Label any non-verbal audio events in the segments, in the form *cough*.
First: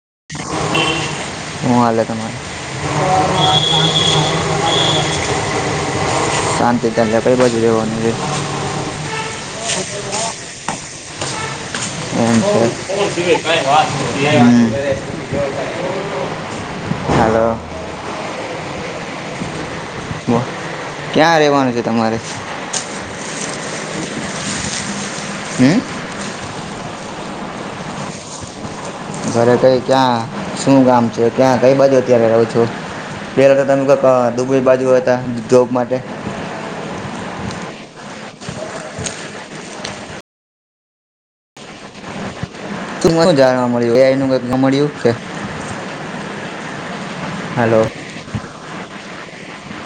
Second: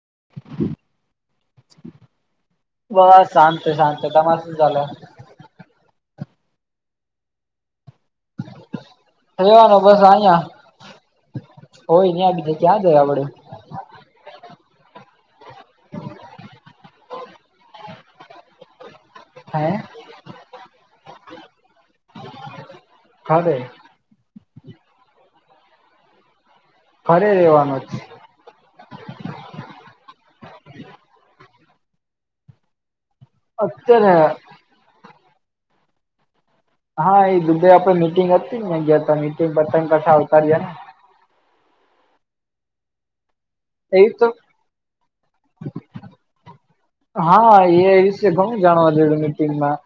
*inaudible* *unintelligible* બસ શાંત શાંત તમારે શું ચાલે શાંત તજ કઈ બાજુ રહેવાનુ થવાનો બસ અહયા હમ્મ હાલો. હા. ક્યાં રવાનું છે તમારે? *unintelligible* હમ્મ ઘરે રહેેવાનું જ. ઘરે કઈ ક્યાં શું ગામ છે ક્યાં કઈ બાજુ અત્યારે રહું છું. પેલા તો તમે અત્યારે દુ બાજુ હતા જોબ માટે. હા એ દુધાઈ આપે મીટિંગ હતી મે ગયા હતા મિટિંગ બતન કઠા અતાર્યા ને. તું શું જાણવા ને મળ્યું એ તો એનું કઈ મળ્યું છે. હા એ વિશે ઘણું જાણવા દું મીટિંગમાં.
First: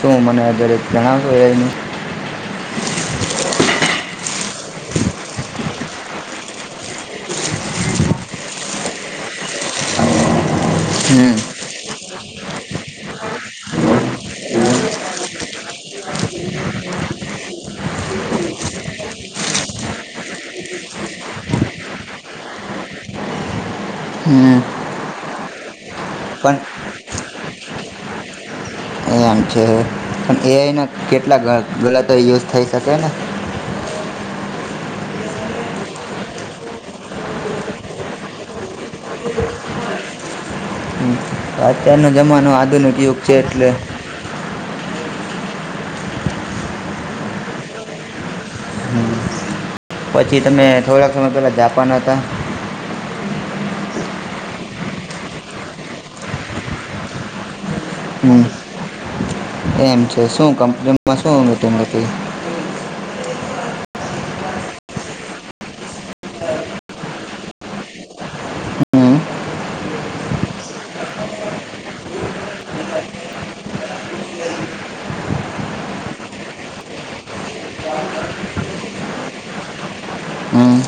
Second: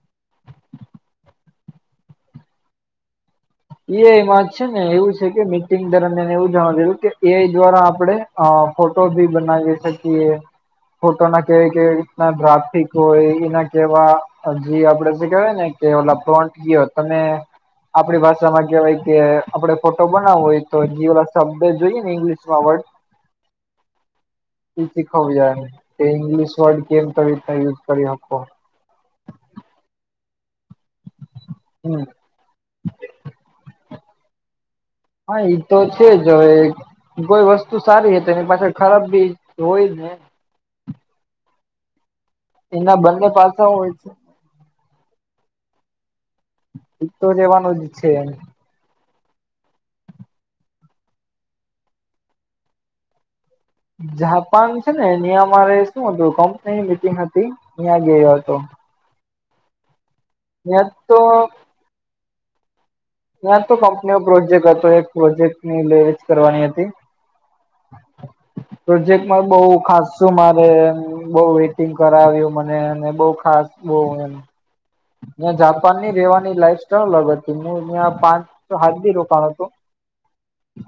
શું મને દરેક જણાવશો *inaudible* એઆઈ માં છે ને એવું છે કે મિટિંગ દરમિયાન એવું જણાવ દેું કે એઆઈ દ્વારા આપડે ફોટો ભી બનાવી શકીએ ફોટો હમ ના કેવાય કે ડ્રાફિક હોય એના કેવા જે આપડે જે કેહેવાય ને કે ઓ પ્લોન્ટ હોય તમે. આપડી ભાષા. માં કવાય કે આપડણે ફોટો બનાવવું હોય તો જે શબ્દ જોઈએ ને ઇંગ્લિશમાં વર્ડ. હમ *inaudible* એ શીખવ જાયને કે ઇંગ્લિશ પણ વર્ડ કેમતે યુઝ કરી શકો છે પણ એના કેટલા હમ ગલતો યુઝ થઈ શકે ને હા એ તો છે જ હવે કોઈ વસ્તુ સારી હ તો એની પાછળ ખરાબ બી હોય હા અત્યારનો જમાનો આધુનિક એના યુગ બંને છે પાસા એટલે હોય છે એ તો રહેવાનું જ છે એમ પછી તમે થોડાક સમય પહેલા જાપાન હતા જાપાન છે ને નિિયામારે શું હતું કંપનીની મીટિંગ હતી નયા ગયો હમ હતો એમ છે શું ત્યાં તો કંપનીમાં શું મિટિંગ હતી ત્યાં તો કંપનીઓ પ્રોજેક્ટ હતો એક પ્રોજેક્ટની લીડ જ કરવાની હતી *inaudible* પ્રોજેક્ટમાં બઉુ ખાસું મારે બઉ વેટિંગ કરાવ્યું મનેને બઉ ખાસ બઉ ત્યાં જાપાનની રેવાની લાઈફ સ્ટાઈલ અલગ હતી ત્યાં પાંચ હાત દિ રોકયો હતો હમ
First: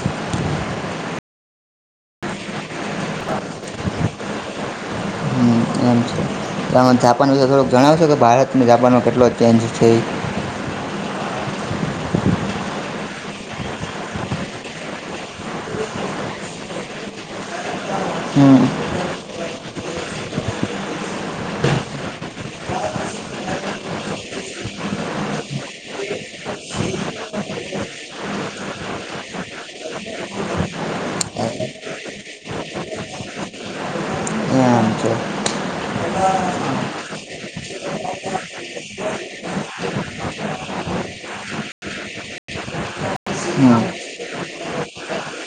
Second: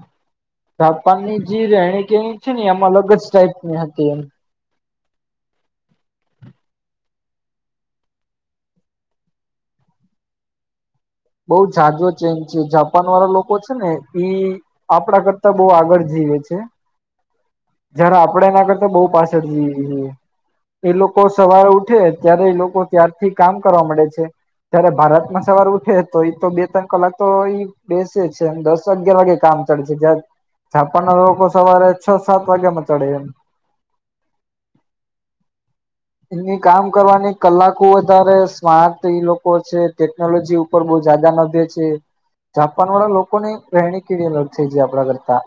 જાપાનની જે રહેણી કેણી છે ને એમાં અલગ જ ટાઈપની હતી એમ એમ છે તમે જાપાન વિશે થોડુંક જણાવશો કે ભારત જાપાનમાં કેટલો ચેન્જ છે બહુ જાજો ચેન્જ છે જાપાન વાળા લોકો છે ને ઈ આપડા કરતા બહું આગળ જઈ એ છે *inaudible* જયારે આપણેે હમ એના કરતા બહુ પાછળ છીએ એ લોકો સવારે ઉઠે ત્યારે એ લોકો ત્યારથી કામ કરવા મળે છે જ્યારે ભારત માં સવાર ઉઠે તો એ તો બે ત્રણ કલાક તો એ બેસે જ છે દસ અગિયાર વાગે કામ ચડે છે જાપાનના લોકો સવારે છ સાત વાગ્યા માં ચડે એમ એ છે એમની કામ કરવાની કલાકો વધારે સ્માર્ટ ઈ લોકો છે ટેકનોલોજી ઉપર બહ જદા ને છે *inaudible* જાપાન વાળા લોકો ની હમ રહેણી કેવી અલગ છે જે આપણા કરતા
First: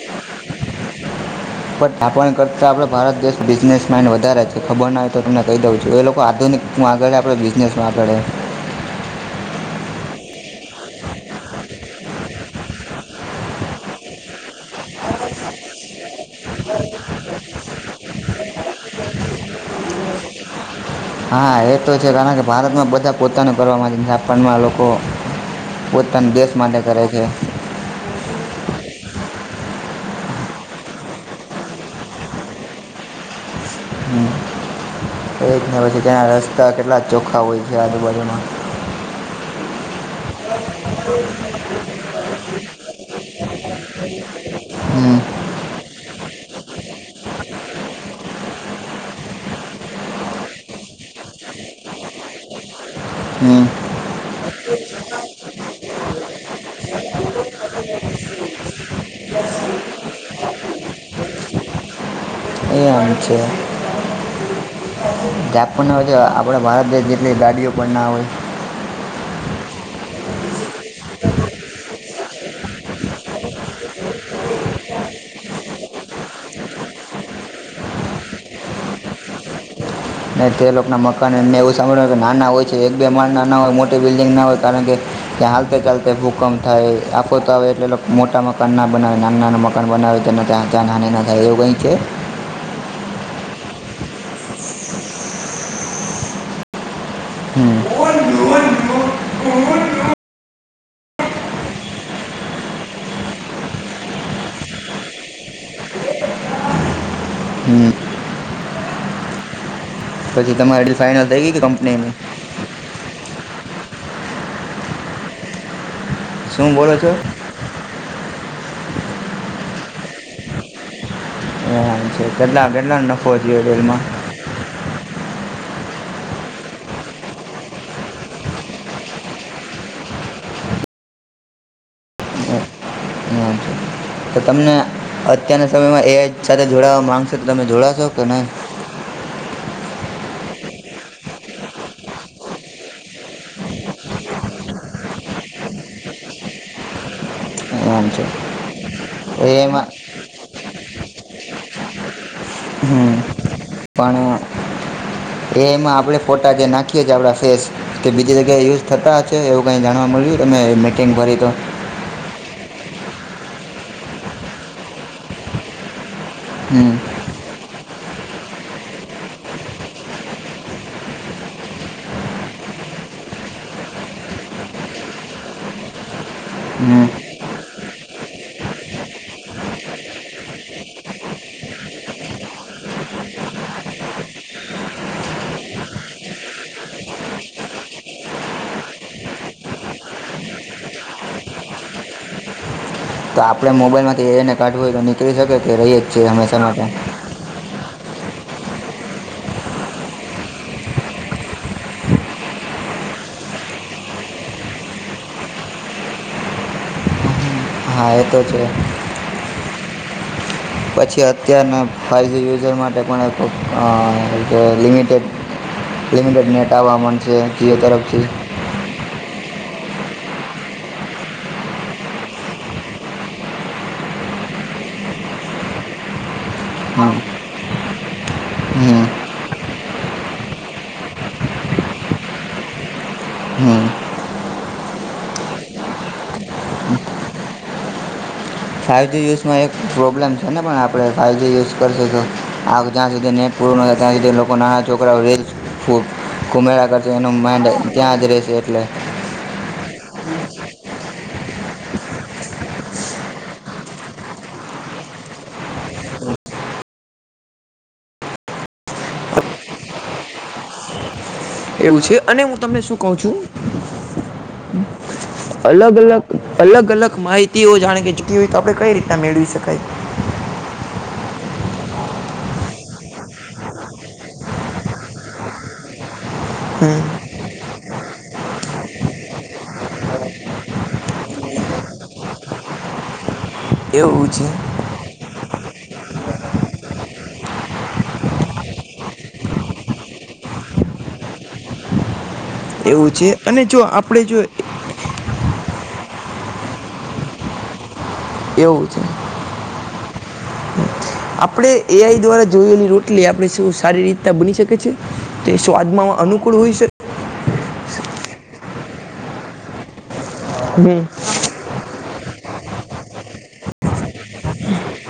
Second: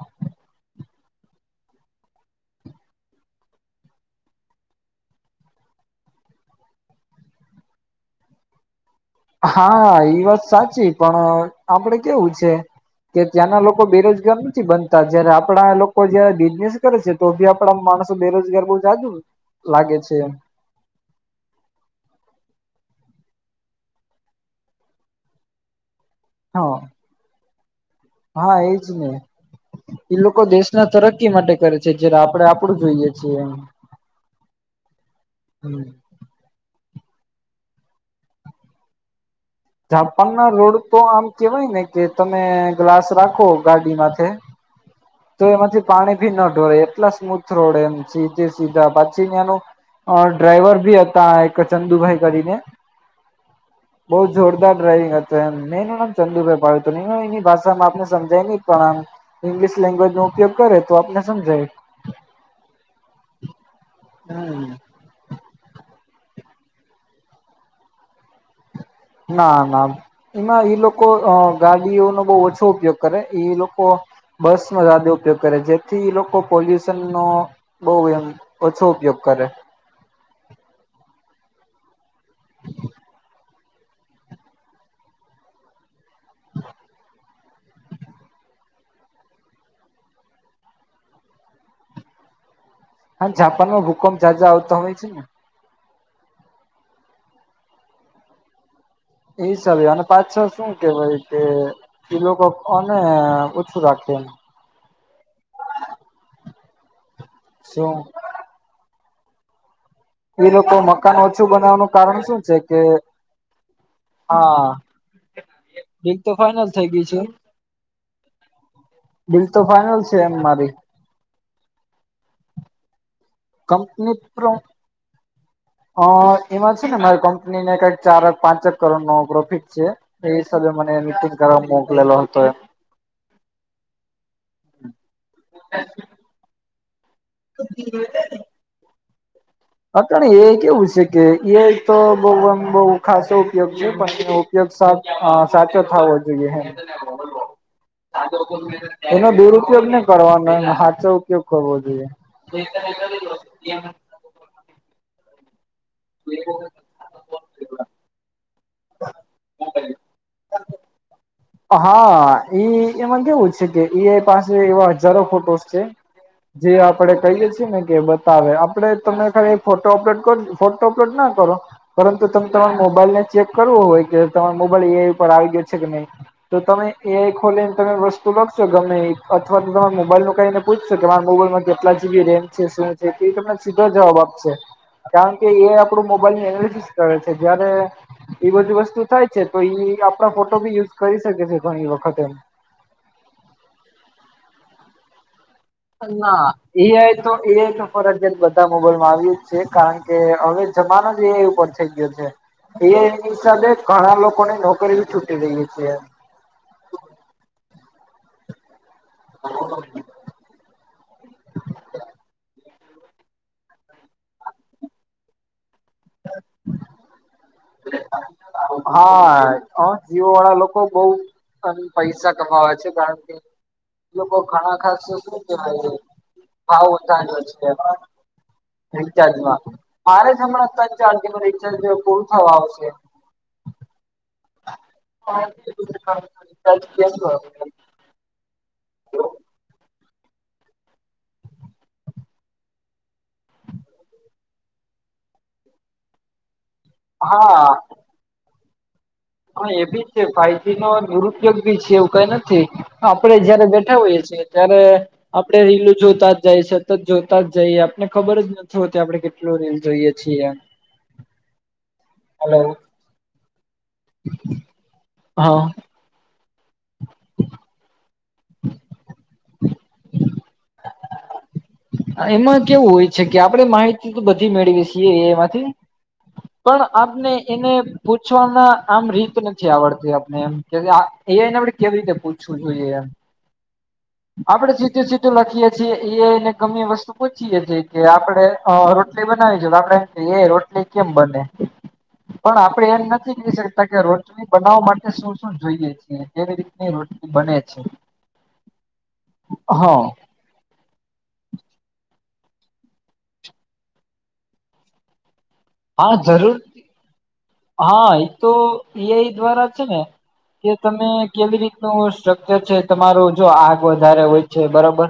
હ *inaudible* પણ આપણા કરતાં આપણે ભારત દેશ બિઝનેસમાઇન્ડ વધારે છે ખબર ના હોય તો તમને કહી દઉં છું એ લોકો આધુનિક હું આગળ આપણો બિઝનેસમાં આગળ હા એ વાત સાચી પણ આપડે કેવું છે કે ત્યાંના લોકો બેરોજગાર નથી બનતા જયારે આપણા લોકો જયારે બિઝનેસ કરે છે તો બી આપડા સ બેરોજગાર બહ જાદુ લાગે છે એમ *inaudible* હા એ તો છે કારણ કે ભારતમાં બધા પોતાનું કરવાવામાં જાપાનમાં લોકો પોતાન દેશ હા માટે કરે છે હા એજ ને એ લોકો દેશના તરક્કી માટે કરે છે જ આપણેે આપડું જોઈએ છીએ હમ *inaudible* એ જ ને હમ, પછી ત્યાના રસ્તા કેટલા ચોખ્ખા હોય છે આજુબાજુમાં જાપાન ના રોડ તો આમ કેવાય ને કે તમે ગ્લાસ રાખો ગાડીમાથે હમ તો એમાંથી પાણી ભી ના ઢોરાય એટલા સ્મૂથ રોડ એમ સીધે સીધા પછી ને એનું અ ડ્રાઈવર ભી હતા એક ચંદુભાઈ કરીને બહુ હમ. જોરદાર ડ્રાઈવિંગ હતો એમ ને એનુ નામ ચંદુભાઈ પાડ્યું હતું, એની ભાષામાં આપણે સમજાયની જ પણ આમ ઇંગ્લિશ લેંગ્વેજ નો ઉપયોગ કરે તો આપને સમજાય એમ છે. હમ. જાપના હોય છે, આપણા ભારત દેશ જેટલી ગાડીઓ પણ ના હોય ના ના એમાં એ લોકો ગાડીઓનો બો ઓછો ઉપયોગ કરે એ લોકો બસનો જાયાદો ઉપયોગ કરે જેથી લોકો પોલ્યુશન નો બો એમ ઓછો ઉપયોગ કરે. ને તે લોકોના મકાન એને એવું સાંભળ્યું કે નાના હોય છે, એક બે મણ નાના હોય મોટી બિલ્ડિંગના હોય કારણ કે કે હાલતે ચાલતે ભૂકંપ થાય આફતો આવે એટલે મોટા મકાનના બનાવે નાના નાના મકાન બના આવે તેનો ત્યાં ત્યાં નાની ના થાય એવું કંઈ છે. હા જાપાનમાં ભૂકંપ જાજા આવતો હોય છે ને હમ *unintelligible* ઈ હીસાબે અને પાછાળ શું કેવાય કે એ લોકો અને ઓછું રાખે *inaudible* હમ શું? એ પછી લોકો તમારી ડીલ મકાન ફાઇનલ થઈ ઓછું ગઈ કે બનાવવાનું કંપનીની કારણ શું છે કે હા બીક તો ફાઈનલ શું થઈ બોલો ગય છો છે. બીલ તો ફાઈનલ છે, એમ મારી હ છે કેટલા કેટલા થયો રેલમાં કંપની પ્રો અ એમાં છે ને મારી કંપનીને કઈક ચાર પાંચ કરોડનો પ્રોફિટ છે, એ મને મીટિંગ કરવા મોકલેલો હતો એ હમ. તો તમને અત્યારના સમયમાં એ આઈ સાથે જોડાવા માંગશે તો તમે જોડાશો કે નય? અ એ કેવું છે કે એ આઈ તો બોવ અમ બોવ ખાસો ઉપયોગ છે, પણ એનો ઉપયોગ સા અ સાચો થાવો જોઈએ હે એમ છે. એનો દુરુપયોગ એમાં ની કરવાનો ને હાચો ઉપયોગ કરવો હમ જોઈએ એ એમાં આપણે ફોટા જે નાખીએ છીએ આપણા ફેસ કે બીજી જગ યા યુઝ થતા હશે એવુ કંઈ જાણવા મળ્યું તને? હા એ એમાં કેવું છે કે એ આઈ પાસે એવા હજારો ફોટોસ છે. જે હમ આપડે કહીએે છે ને કે બતાવે આપડે તમે ખાલી ફોટો અપલોડ કર ફોટો અપલોડ ના કરો પરંતુ તમે તમારો મોબાઈલ ને ચેક કરવો હોય કે તમારે મોબાઈલ એ આઈ ઉપર આવી ગયો છે કે નય તો તમે હમ એ આઈ ખોલીને તમે વસ્તુ લખશો ગમે ઈ અથવા તો તમારા મોબાઈલનું કંય એને પૂછશો કે મારો મો બાઈલમા કેટલા જીબી રેમ છે શું છે એ તમને સીધો જવાબ આપશે કારણ કે એ આઈ આપડું મોબાઈલની એનાલિસિસ કરે છે, જયારે એ બધી વસ્તુ થાય છે, તો ઈ આપણા ફોટો બી યુઝ કરી શકે છે, ઘણી વખત એમ તો આપડે મોબાઈલમાંથી એ આઈને કાઢવું હોય તો નીકળી શકે કે રહીએ જ છીએ ના હંમેશા એ માટે આઈ તો એ આઈ તો ફરજયાત બધા મોબાઈલમાં આવે જ છે, કારણ કે હવે જમાનો જ એ આઈ ઉપર થઈ ગયો છે. એ આઈ એની હિસાબે ઘણા લોકોની નોકરી છૂટી રહી છે. હા, એતો છે. બ પછી, અત્યારને ફાઈવજી યુઝર માટે પણ એક લિમિટેડ લિમિટેડ નેટ આવ મન છે. જીઓ તરફથી હા, જીવ વાળા લોકો બઉ પૈસા કમાવે છે. કારણ કે એ લોકો ઘણા ખાસ શ કેવાય ભાવ હમ ઉતાર્યો છે. હમ રિચાર્જમા, મારે જ હમણા તને ત્રણ ચાર દીમા, રિચાર્જ પૂર થવા આવશે હમ *unintelligible* ફાઇવજી યુઝમા, એક પ્રોબ્લેમ છે. છેને, પણ આપણે ફાઇવજી યુઝ કરીશું તો આ જ્યાં સુધી નેટ પૂરુ ન થાય, ત્યાં સુધી લોકો નાના છોકરાઓ રે કરશે એનું માઇડ ત્યા, જ રહેશે એટલે પણ એ બી છે, ફાઈજી નો દુરુપયોગ બી છે, એવું કઈ નથી આપડે જયારે બેઠા હોઈએ છે, ત્યારે આપણે રીલું જોતા જઈએ સતત જોતા જઈએ આપને ખબર જ નથી હોતી આપડે કેટલુ, રીલ જોઈએ છીએ. એવું છે, અને હું હલો તમને શું કઉ છુ. હા અલગ, અલગ અલગ, અલગ માહિતીઓ જાણે કે જૂકી હોય, તો આપણે કઈ રીતના મેળવી શકીએ કઈ એમાં કેવુ હોય છે, કે આપણે માહિતીતો બધી મેળવીએ છીએ એમાંથી પણ હમ આપને એને પૂછવામાં આમ રીત નથી, આવડતી આપને એમ કે એઆઈને, આપડે કેવી રીતે પૂછવું જોઈએ એમ એવુ આપણે સીધુ, સીધુ લખીએ છીએ. એને ગમે વસ્તુ પૂછીય છે, કે આપડે રોટલી બનાવ જવાને, આપણે એઆઈ રોટલી કેમ બને પણ આપ આપણે એમ એવું છે નથી, કહી અને જો શકતા કે આપણે જો રોટની બનાવવા માટે શું શું જોઈએ છીએ, કેવી રીતની રોટની બને છે. એવુ, છે. હા આપણે એઆઈ, દ્વારા જોએલી રોટલી આપણે શું સારી રીતના બની શકે છે. તે સ્વાદમાં હા જરૂર અનુકૂળ હોય, શકે હા, એ તો એઆઈ દ્વારા છે, ને કે હમ તમે કેવી રીતનુ સ્ટ્રક્ચર છે, તમારું જો આગ વધારે હોય છે બરાબર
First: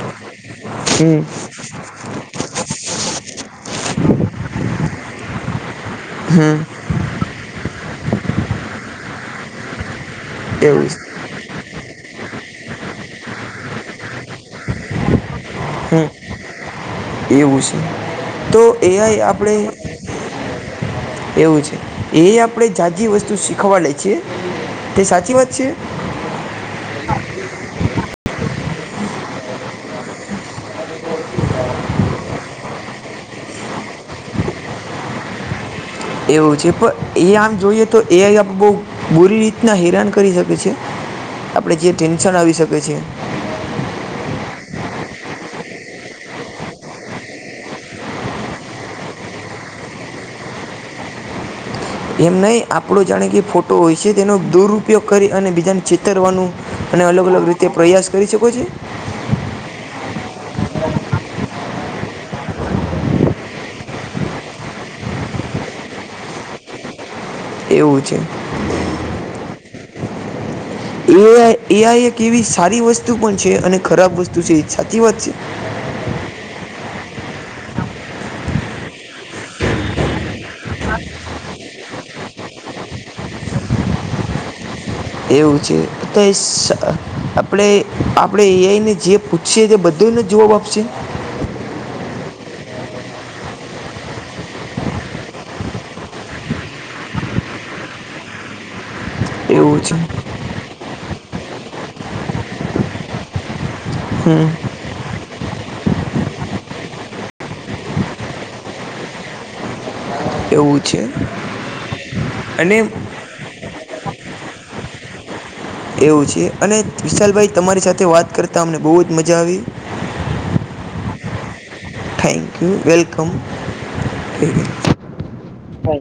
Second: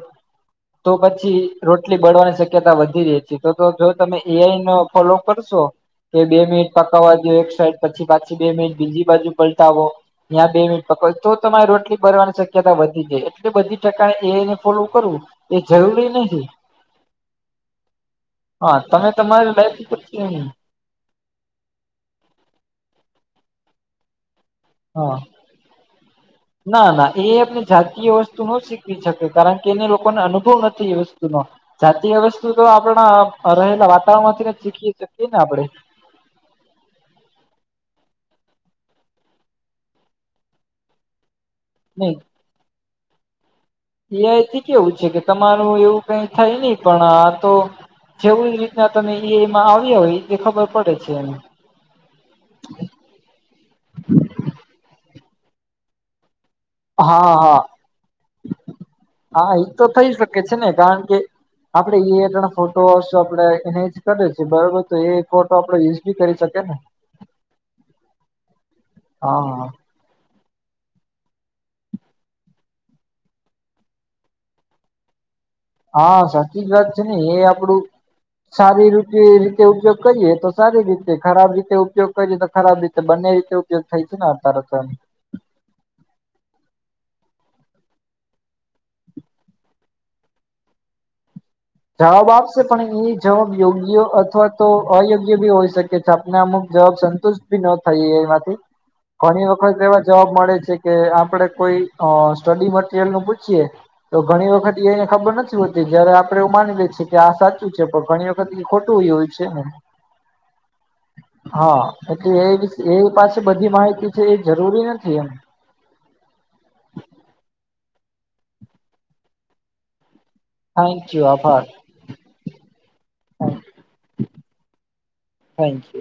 તો હમ પછી રોટલી બળવાની શક્યતા વધી રહી છે. તો તો જો તમે એઆઈનો ફોલો કરશો કે બે હમ મિનિટ પકવા જો એક સાઈડ પછી, પાછી બે મિનિટ બીજી, બાજુ પલટાવો ત્યા, બે મિનટ એવું છે પકડ તો તમાર રોટલી બરવાની, શક્યતા વધી જાય. એટલે બધી જગા એઆઈને ફોલો કરવુ હમ એવું છે, તો હા તમે એઆઈ તમારી લાઈફ આપણેે ઉપર એવું છે, એ આપડે જાઝી વસ્તુ શીખવાડે છીએ તે હા સાચી વાત છે. ના ના એ આપને જાતીય વસ્તુ ન શીખવી શકે કારણ કે એને લોકોને, અનુભવ નથી, એ વસ્તુનો જાતીય વસ્તુ, તો આપણા રહેલા વાતાવરણમાંથી શીખીએ શકીએને આપણે એવું છે, પણ એ આમ જોઈએ તો એઆઈ આપ બઉ બુરી રીતના હેરાન કરી શકે છે. આપણેે જે નહી ટેન્શન, આવી શકે છે. એઆઈથી કેવું છે, કે તમારું એવું કઈ થાય નહી, પણ આ તો જેવી રીતના તમે એઆઈમાં આવ્યા હોય, એ ખબર પડે છે, એને એમ નહી, આપણો જાણે કે ફોટો હોય છે. તેનો દુરુપયોગ કરી અને બીજાને છેતરવાનુ અને અલગ, હા અલગ હા રીતે પ્રયાસ કરી શકો છો. હા એ તો થઈ શકે છે, ને કારણ કે આપડે એઆઈ જોડે ફોટો આપડે એને જ કરે છે, તો એ બરોબર તો એ ફોટો આપડે યુઝ બી કરી શકીએ ને એવું છે. હા એ આઈ એ આઈ એક એવી સારી વસ્તુ પણ છે અને ખરાબ વસ્તુ છે એ સાચી વાત છે. હા, સાચી જ વાત છે ને એ આપડું સારી રી રીતે ઉપયોગ કરીએ તો સારી રીતે, ખરાબ રીતે ઉપયોગ કરીએ તો ખરાબ રીતે બંને રીતે ઉપયોગ થાય છે, ને અત્યારે તો એવું છે, તો એ સ આપણે આપણે એ આઈ ને જે પૂછ્યે છે બધું નો જવાબ આપશે. જવાબ આપશે પણ એ જવાબ યોગ્ય અથવા તો અયોગ્ય બી હોઈ શકે છે, આપને અમુક જવાબ સંતુષ્ટ બી ન થઈએ એમાંથી. ઘણી વખત એવું છે એવા જવાબ મળે છેકે આપડે કોઈ અ સ્ટડી મટીરિયલનું પૂછીએ. તો હમ ઘણી વખત એને ખબર નથી હોતી જયારે આપ આપડે એવું માની લે છેકે આ સાચું છે પણ ઘણી વખત એ ખોટું ઈ હોય છેને. પૂછયે એટલે એ એ પાસે બધી માહિતી છે, એ જરૂરી નથી એમ. એવું છે અને વિશાલભાઈ તમારી સાથે વાત કરતાં અમને બહુ જ મજા આવી. Thank you. આભાર. Thank you. Welcome. Thank you